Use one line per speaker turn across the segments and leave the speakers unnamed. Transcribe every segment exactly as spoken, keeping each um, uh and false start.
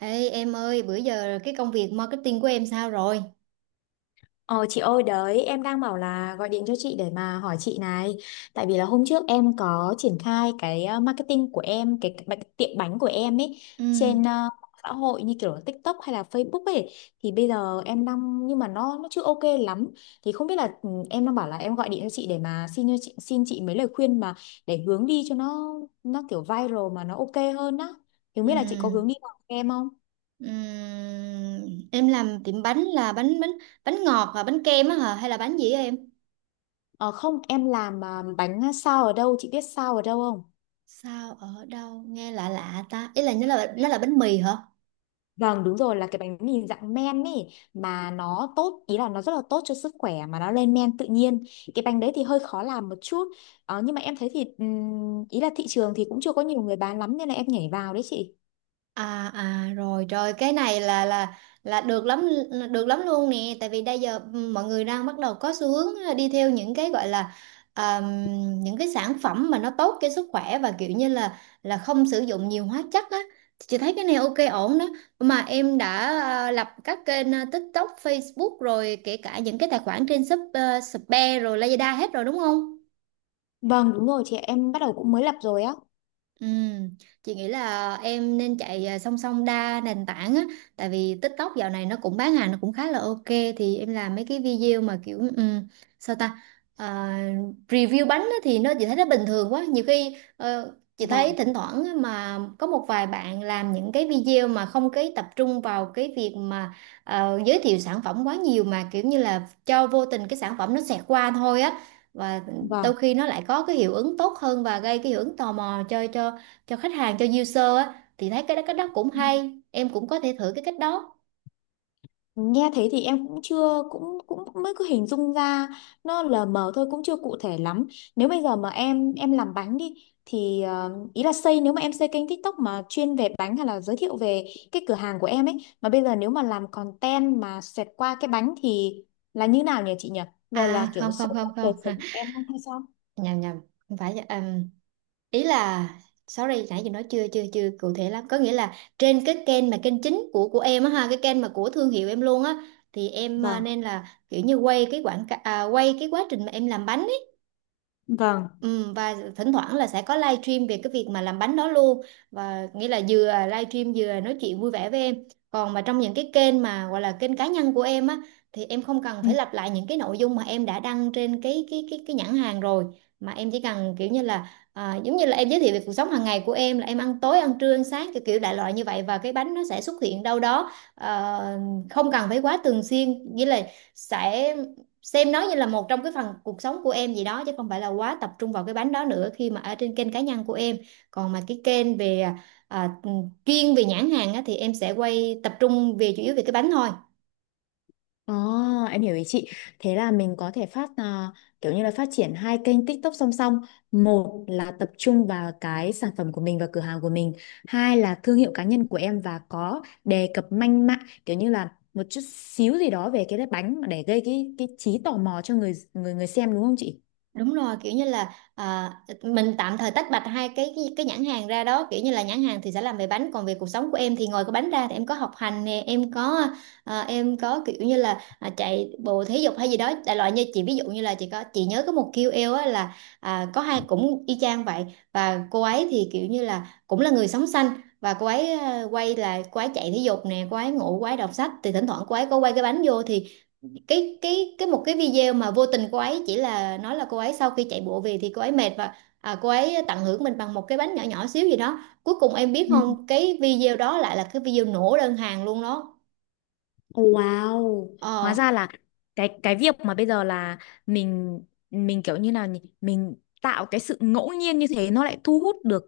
Ê em ơi, bữa giờ cái công việc marketing của em sao rồi?
Ờ chị ơi, đấy em đang bảo là gọi điện cho chị để mà hỏi chị này. Tại vì là hôm trước em có triển khai cái ờ, marketing của em, Cái cái bánh- tiệm bánh của em ấy.
Ừ,
Trên ờ, mạng xã hội như kiểu là TikTok hay là Facebook ấy. Thì bây giờ em đang, nhưng mà nó nó chưa ok lắm. Thì không biết là ừ, em đang bảo là em gọi điện cho chị để mà xin cho chị, xin chị mấy lời khuyên mà, để hướng đi cho nó nó kiểu viral mà nó ok hơn á. Thì không
ừ,
biết là chị có hướng đi nào cho em không?
ừ. Em làm tiệm bánh là bánh bánh bánh ngọt và bánh kem á hả? Hay là bánh gì á em?
Ờ Không, em làm ờ, bánh sao ở đâu, chị biết sao ở đâu không?
Sao ở đâu nghe lạ lạ ta? Ý là nó là nó là bánh mì hả?
Vâng đúng rồi, là cái bánh mì dạng men ấy, mà nó tốt, ý là nó rất là tốt cho sức khỏe, mà nó lên men tự nhiên. Cái bánh đấy thì hơi khó làm một chút, ờ, nhưng mà em thấy thì ừm, ý là thị trường thì cũng chưa có nhiều người bán lắm nên là em nhảy vào đấy chị.
À à rồi rồi cái này là là là được lắm, được lắm luôn nè. Tại vì bây giờ ừ, mọi người đang bắt đầu có xu hướng à, đi theo những cái gọi là um, những cái sản phẩm mà nó tốt cho sức khỏe và kiểu như là là không sử dụng nhiều hóa chất á. Chị thấy cái này ok ổn đó. Mà em đã à, lập các kênh à, TikTok, Facebook rồi kể cả những cái tài khoản trên Shop, uh, Shopee rồi Lazada hết rồi đúng không?
Vâng đúng rồi chị, em bắt đầu cũng mới lập rồi á.
Ừm, chị nghĩ là em nên chạy à, song song đa nền tảng á, tại vì TikTok dạo này nó cũng bán hàng nó cũng khá là ok. Thì em làm mấy cái video mà kiểu ừm, sao ta. À, review bánh á, thì nó chị thấy nó bình thường quá. Nhiều khi ờ, chị thấy
Vâng,
thỉnh thoảng á, mà có một vài bạn làm những cái video mà không cái tập trung vào cái việc mà ờ, giới thiệu sản phẩm quá nhiều mà kiểu như là cho vô tình cái sản phẩm nó xẹt qua thôi á, và
vâng.
đôi khi nó lại có cái hiệu ứng tốt hơn và gây cái hiệu ứng tò mò cho cho cho khách hàng, cho user á, thì thấy cái đó cái đó cũng hay, em cũng có thể thử cái cách đó.
Nghe thế thì em cũng chưa, cũng cũng cũng mới cứ hình dung ra, nó lờ mờ thôi, cũng chưa cụ thể lắm. Nếu bây giờ mà em em làm bánh đi, thì ờ, ý là xây nếu mà em xây kênh TikTok mà chuyên về bánh, hay là giới thiệu về cái cửa hàng của em ấy, mà bây giờ nếu mà làm content mà xẹt qua cái bánh thì là như nào nhỉ chị nhỉ?
À
Về là kiểu
không không
sâu
không
sắc đời
không
sống của em không hay sao?
nhầm nhầm, không phải um, ý là sorry nãy giờ nói chưa chưa chưa cụ thể lắm. Có nghĩa là trên cái kênh mà kênh chính của của em á ha, cái kênh mà của thương hiệu em luôn á, thì em à,
Vâng,
nên là kiểu như quay cái quảng cáo à, quay cái quá trình mà em làm bánh.
vâng.
Ừ, và thỉnh thoảng là sẽ có live stream về cái việc mà làm bánh đó luôn, và nghĩa là vừa live stream vừa nói chuyện vui vẻ với em. Còn mà trong những cái kênh mà gọi là kênh cá nhân của em á, thì em không cần phải lặp lại những cái nội dung mà em đã đăng trên cái cái cái cái nhãn hàng rồi, mà em chỉ cần kiểu như là à, giống như là em giới thiệu về cuộc sống hàng ngày của em, là em ăn tối ăn trưa ăn sáng kiểu kiểu đại loại như vậy, và cái bánh nó sẽ xuất hiện đâu đó. Ờ, không cần phải quá thường xuyên, nghĩa là sẽ xem nó như là một trong cái phần cuộc sống của em gì đó, chứ không phải là quá tập trung vào cái bánh đó nữa khi mà ở trên kênh cá nhân của em. Còn mà cái kênh về à, ừ, chuyên về nhãn hàng á, thì em sẽ quay tập trung về chủ yếu về cái bánh thôi.
Ồ, em hiểu ý chị. Thế là mình có thể phát à, kiểu như là phát triển hai kênh TikTok song song. Một là tập trung vào cái sản phẩm của mình và cửa hàng của mình. Hai là thương hiệu cá nhân của em, và có đề cập manh mạng kiểu như là một chút xíu gì đó về cái bánh để gây cái cái trí tò mò cho người người người xem, đúng không chị?
Đúng rồi, kiểu như là à, mình tạm thời tách bạch hai cái, cái cái nhãn hàng ra đó, kiểu như là nhãn hàng thì sẽ làm về bánh, còn về cuộc sống của em thì ngoài cái bánh ra thì em có học hành nè, em có à, em có kiểu như là à, chạy bộ thể dục hay gì đó đại loại. Như chị ví dụ như là chị có, chị nhớ có một ca âu eo á, là à, có hai cũng y chang vậy. Và cô ấy thì kiểu như là cũng là người sống xanh, và cô ấy à, quay là cô ấy chạy thể dục nè, cô ấy ngủ, cô ấy đọc sách, thì thỉnh thoảng cô ấy có quay cái bánh vô, thì cái cái cái một cái video mà vô tình cô ấy chỉ là nói là cô ấy sau khi chạy bộ về thì cô ấy mệt, và à, cô ấy tận hưởng mình bằng một cái bánh nhỏ nhỏ xíu gì đó, cuối cùng em biết không, cái video đó lại là cái video nổ đơn hàng luôn đó.
Wow, hóa
Ờ.
ra là cái cái việc mà bây giờ là mình mình kiểu như nào nhỉ? Mình tạo cái sự ngẫu nhiên như thế nó lại thu hút được,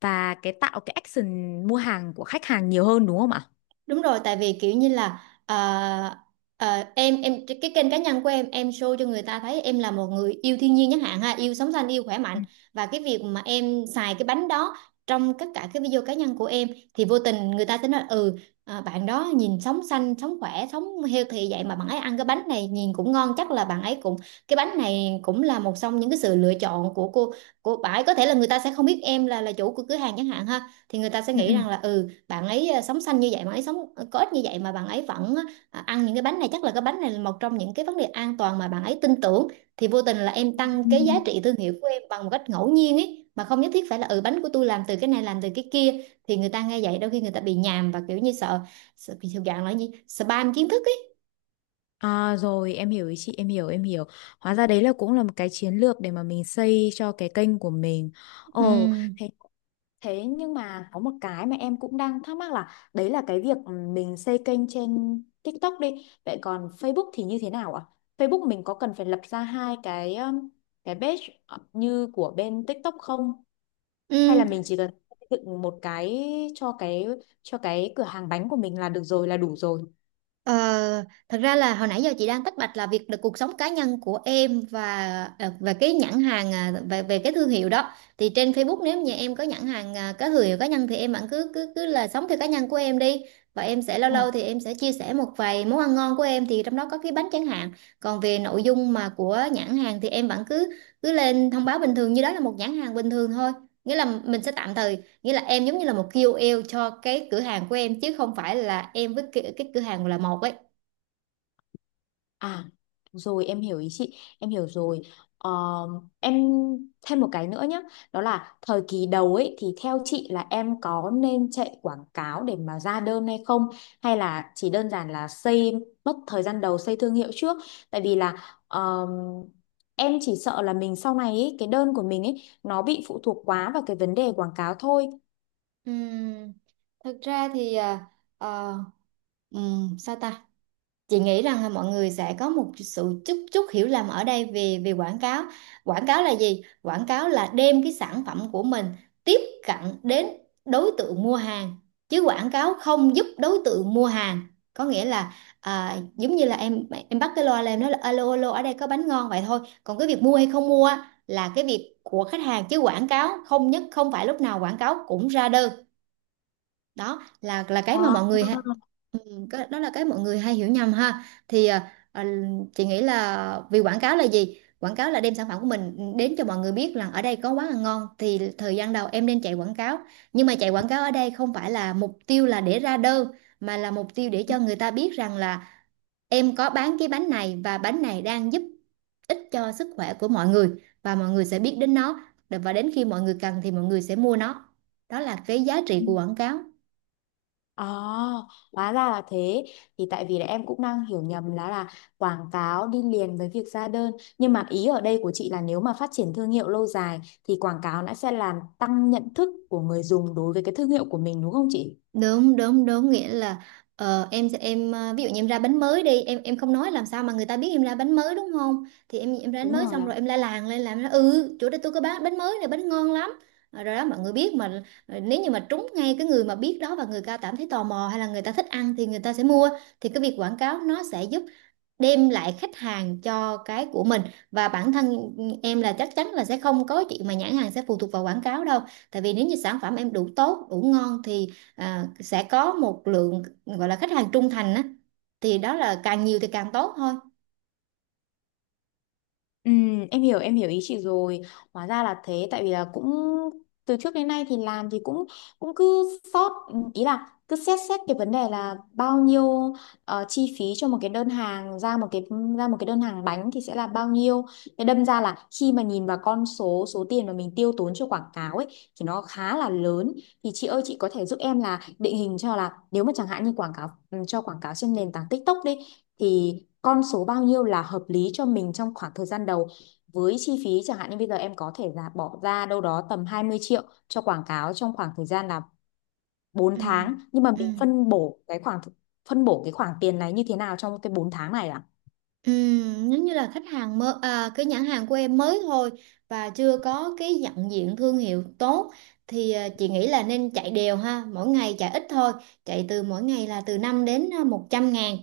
và cái tạo cái action mua hàng của khách hàng nhiều hơn đúng không ạ?
Đúng rồi, tại vì kiểu như là ờ, ờ, em em cái cái kênh cá nhân của em em show cho người ta thấy em là một người yêu thiên nhiên chẳng hạn ha, yêu sống xanh, yêu khỏe
Ừ.
mạnh. Và cái việc mà em xài cái bánh đó trong tất cả cái video cá nhân của em, thì vô tình người ta sẽ nói ừ à, bạn đó nhìn sống xanh, sống khỏe, sống healthy vậy mà bạn ấy ăn cái bánh này nhìn cũng ngon, chắc là bạn ấy cũng, cái bánh này cũng là một trong những cái sự lựa chọn của cô, của bạn ấy. Có thể là người ta sẽ không biết em là là chủ của cửa hàng chẳng hạn ha, thì người ta sẽ
Ừ.
nghĩ
Ừ.
rằng là ừ, bạn ấy ờ, sống xanh như vậy, bạn ấy sống ờ, có ích như vậy mà bạn ấy vẫn ờ, ăn những cái bánh này, chắc là cái bánh này là một trong những cái vấn đề an toàn mà bạn ấy tin tưởng. Thì vô tình là em tăng
Ừ.
cái giá trị thương hiệu của em bằng một cách ngẫu nhiên ấy, mà không nhất thiết phải là ừ bánh của tôi làm từ cái này làm từ cái kia, thì người ta nghe vậy đôi khi người ta bị nhàm, và kiểu như sợ, sợ bị thuộc dạng là gì, spam kiến thức ấy.
À, rồi em hiểu ý chị, em hiểu, em hiểu. Hóa ra đấy là cũng là một cái chiến lược để mà mình xây cho cái kênh của mình.
Ừ.
Ồ. thế Thế nhưng mà có một cái mà em cũng đang thắc mắc, là đấy là cái việc mình xây kênh trên TikTok đi, vậy còn Facebook thì như thế nào ạ? Facebook mình có cần phải lập ra hai cái um, cái page như của bên TikTok không? Hay là mình
Ừ.
chỉ cần xây dựng một cái cho cái, cho cái cửa hàng bánh của mình là được rồi, là đủ rồi?
Ờ, thật ra là hồi nãy giờ chị đang tách bạch là việc được cuộc sống cá nhân của em và ờ, và cái nhãn hàng à, về về cái thương hiệu đó. Thì trên Facebook nếu như em có nhãn hàng à, có thương hiệu cá nhân thì em vẫn cứ cứ cứ là sống theo cá nhân của em đi, và em sẽ lâu lâu thì em sẽ chia sẻ một vài món ăn ngon của em, thì trong đó có cái bánh chẳng hạn. Còn về nội dung mà của nhãn hàng thì em vẫn cứ cứ lên thông báo bình thường như đó là một nhãn hàng bình thường thôi. Nghĩa là mình sẽ tạm thời, nghĩa là em giống như là một ca âu eo cho cái cửa hàng của em, chứ không phải là em với cái, cái cửa hàng là một ấy.
À, rồi em hiểu ý chị, em hiểu rồi. Ờ, em thêm một cái nữa nhé, đó là thời kỳ đầu ấy thì theo chị là em có nên chạy quảng cáo để mà ra đơn hay không, hay là chỉ đơn giản là xây, mất thời gian đầu xây thương hiệu trước, tại vì là ờm, em chỉ sợ là mình sau này ấy, cái đơn của mình ấy nó bị phụ thuộc quá vào cái vấn đề quảng cáo thôi.
Ừm, thật ra thì à, ờ, ừm, sao ta, chị nghĩ rằng là mọi người sẽ có một sự chút chút hiểu lầm ở đây về về quảng cáo. Quảng cáo là gì? Quảng cáo là đem cái sản phẩm của mình tiếp cận đến đối tượng mua hàng, chứ quảng cáo không giúp đối tượng mua hàng. Có nghĩa là à, giống như là em em bắt cái loa lên em nói là alo alo ở đây có bánh ngon, vậy thôi. Còn cái việc mua hay không mua á, là cái việc của khách hàng, chứ quảng cáo không nhất, không phải lúc nào quảng cáo cũng ra đơn. Đó là là cái mà mọi người, cái- đó là cái mọi người hay hiểu nhầm ha. Thì à, à, chị nghĩ là vì quảng cáo là gì, quảng cáo là đem sản phẩm của mình đến cho mọi người biết rằng ở đây có quán ăn ngon, thì thời gian đầu em nên chạy quảng cáo. Nhưng mà chạy quảng cáo ở đây không phải là mục tiêu là để ra đơn, mà là mục tiêu để cho người ta biết rằng là em có bán cái bánh này và bánh này đang giúp ích cho sức khỏe của mọi người, và mọi người sẽ biết đến nó, và đến khi mọi người cần thì mọi người sẽ mua nó. Đó là cái giá
Ờ.
trị của quảng cáo.
À, hóa ra là thế. Thì tại vì là em cũng đang hiểu nhầm là là quảng cáo đi liền với việc ra đơn. Nhưng mà ý ở đây của chị là nếu mà phát triển thương hiệu lâu dài thì quảng cáo nó sẽ làm tăng nhận thức của người dùng đối với cái thương hiệu của mình đúng không chị?
Đúng đúng đúng, nghĩa là ờ, em sẽ- em ờ, ví dụ như em ra bánh mới đi, em em không nói làm sao mà người ta biết em ra bánh mới đúng không. Thì em em ra bánh
Đúng
mới
rồi
xong
ạ.
rồi em la làng lên làm nó, ừ chỗ đây tôi có bán bánh mới này, bánh ngon lắm. Ờ, rồi đó mọi người biết mà. Ờ, nếu như mà trúng ngay cái người mà biết đó và người ta cảm thấy tò mò hay là người ta thích ăn thì người ta sẽ mua. Thì cái việc quảng cáo nó sẽ giúp đem lại khách hàng cho cái của mình. Và bản thân em là chắc chắn là sẽ không có chuyện mà nhãn hàng sẽ phụ thuộc vào quảng cáo đâu, tại vì nếu như sản phẩm em đủ tốt đủ ngon thì à, sẽ có một lượng gọi là khách hàng trung thành á, thì đó là càng nhiều thì càng tốt thôi.
Ừ, em hiểu, em hiểu ý chị rồi. Hóa ra là thế, tại vì là cũng từ trước đến nay thì làm thì cũng cũng cứ sót, ý là cứ xét xét cái vấn đề là bao nhiêu ờ, chi phí cho một cái đơn hàng, ra một cái, ra một cái đơn hàng bánh thì sẽ là bao nhiêu. Thế đâm ra là khi mà nhìn vào con số, số tiền mà mình tiêu tốn cho quảng cáo ấy thì nó khá là lớn. Thì chị ơi, chị có thể giúp em là định hình cho là nếu mà chẳng hạn như quảng cáo, ừ, cho quảng cáo trên nền tảng TikTok đi, thì con số bao nhiêu là hợp lý cho mình trong khoảng thời gian đầu, với chi phí chẳng hạn như bây giờ em có thể là bỏ ra đâu đó tầm hai mươi triệu cho quảng cáo trong khoảng thời gian là bốn
Ừ.
tháng nhưng mà
Ừ.
mình phân bổ cái khoảng phân bổ cái khoản tiền này như thế nào trong cái bốn tháng này ạ?
Ừm, giống như là khách hàng mới, à, cái nhãn hàng của em mới thôi và chưa có cái nhận diện thương hiệu tốt thì à, chị nghĩ là nên chạy đều, ha, mỗi ngày chạy ít thôi, chạy từ mỗi ngày là từ năm đến à, một trăm ngàn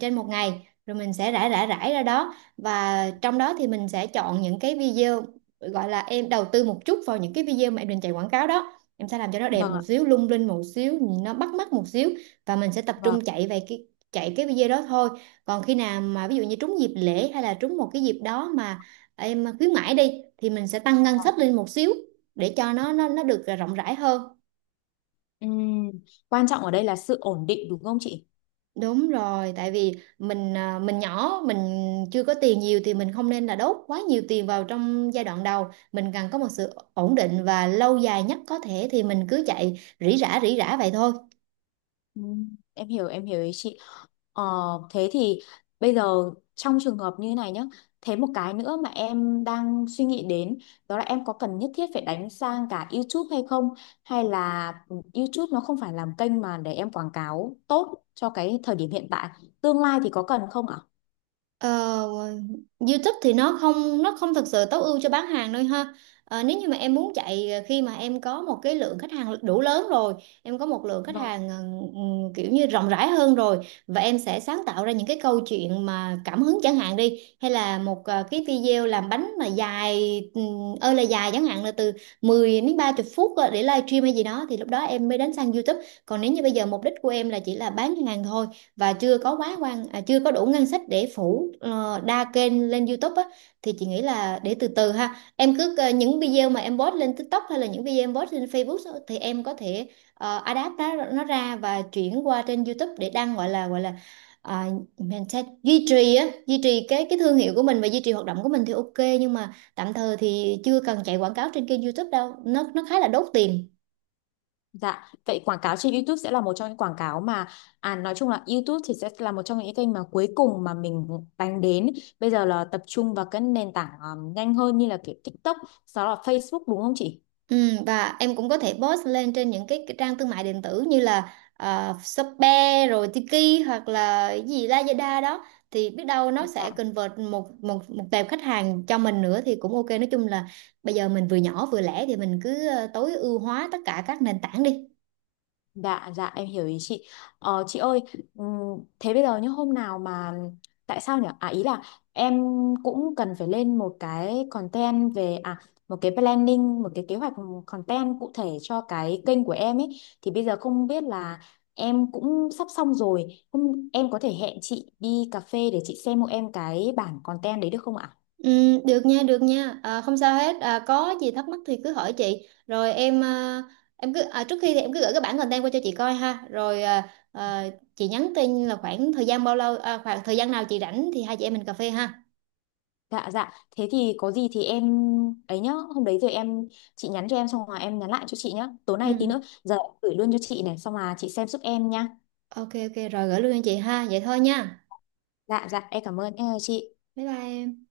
trên một ngày. Rồi mình sẽ rải rải rải ra đó, và trong đó thì mình sẽ chọn những cái video, gọi là em đầu tư một chút vào những cái video mà em định chạy quảng cáo đó, em sẽ làm cho nó đẹp
Vâng
một
ạ.
xíu, lung linh một xíu, nó bắt mắt một xíu, và mình sẽ tập trung
Vâng.
chạy về cái, chạy cái video đó thôi. Còn khi nào mà ví dụ như trúng dịp lễ hay là trúng một cái dịp đó mà em khuyến mãi đi, thì mình sẽ tăng ngân sách lên một xíu để cho nó nó nó được rộng rãi hơn.
Ừm, quan trọng ở đây là sự ổn định đúng không chị?
Đúng rồi, tại vì mình à, mình nhỏ, mình chưa có tiền nhiều thì mình không nên là đốt quá nhiều tiền vào trong giai đoạn đầu, mình cần có một sự ổn định và lâu dài nhất có thể, thì mình cứ chạy rỉ rả rỉ rả vậy thôi.
Ừ, em hiểu, em hiểu ý chị. ờ, thế thì bây giờ trong trường hợp như này nhá, thế một cái nữa mà em đang suy nghĩ đến, đó là em có cần nhất thiết phải đánh sang cả YouTube hay không, hay là ừ, YouTube nó không phải làm kênh mà để em quảng cáo tốt cho cái thời điểm hiện tại, tương lai thì có cần không ạ?
Ờ, YouTube thì nó không nó không thực sự tối ưu cho bán hàng đâu, ha. Ờ, nếu như mà em muốn chạy ờ, khi mà em có một cái lượng khách hàng đủ lớn rồi, em có một lượng khách hàng ờ, ừm, kiểu như rộng rãi hơn rồi, và em sẽ sáng tạo ra những cái câu chuyện mà cảm hứng chẳng hạn đi, hay là một ờ, cái video làm bánh mà dài, ừm, ơi là dài, chẳng hạn là từ mười đến ba mươi phút, ờ, để livestream hay gì đó, thì lúc đó em mới đến sang YouTube. Còn nếu như bây giờ mục đích của em là chỉ là bán hàng thôi và chưa có quá quan à, chưa có đủ ngân sách để phủ ờ, đa kênh lên YouTube á, thì chị nghĩ là để từ từ, ha, em cứ ờ, những video mà em post lên TikTok hay là những video em post lên Facebook á, thì em có thể uh, adapt nó, nó ra và chuyển qua trên YouTube để đăng, gọi là gọi là à, mình sẽ duy trì á, duy trì cái cái thương hiệu của mình và duy trì hoạt động của mình thì ok, nhưng mà tạm thời thì chưa cần chạy quảng cáo trên kênh YouTube đâu, nó nó khá là đốt tiền.
Dạ, vậy quảng cáo trên YouTube sẽ là một trong những quảng cáo mà, à nói chung là YouTube thì sẽ là một trong những kênh mà cuối cùng mà mình đánh đến. Bây giờ là tập trung vào các nền tảng ờ, nhanh hơn như là kiểu TikTok, sau đó là Facebook, đúng không chị?
Ừ, và em cũng có thể post lên trên những cái, cái trang thương mại điện tử như là ờ, Shopee rồi Tiki hoặc là cái gì Lazada đó, thì biết đâu nó sẽ
Dạ.
convert một một một tệp khách hàng cho mình nữa thì cũng ok. Nói chung là bây giờ mình vừa nhỏ vừa lẻ thì mình cứ ờ, tối ưu hóa tất cả các nền tảng đi.
Dạ, dạ em hiểu ý chị. Ờ, chị ơi, ừm, thế bây giờ như hôm nào mà, tại sao nhỉ? À ý là em cũng cần phải lên một cái content về à một cái planning, một cái kế hoạch content cụ thể cho cái kênh của em ấy. Thì bây giờ không biết là em cũng sắp xong rồi, không em có thể hẹn chị đi cà phê để chị xem hộ em cái bản content đấy được không ạ?
Ừ, được nha, được nha. À, không sao hết. À, có gì thắc mắc thì cứ hỏi chị. Rồi em, à, em cứ, à, trước khi thì em cứ gửi cái bản content qua cho chị coi, ha. Rồi, à, à, chị nhắn tin là khoảng thời gian bao lâu à, khoảng thời gian nào chị rảnh thì hai chị em mình cà phê, ha.
Dạ dạ, thế thì có gì thì em ấy nhá, hôm đấy rồi em, chị nhắn cho em xong rồi em nhắn lại cho chị nhá. Tối
Ừ.
nay
Ừ.
tí nữa giờ em gửi luôn cho chị này, xong là chị xem giúp em nhá.
Ok ok, rồi gửi luôn cho chị, ha. Vậy thôi nha.
Dạ dạ, em cảm ơn, em chào chị.
Bye bye. Em.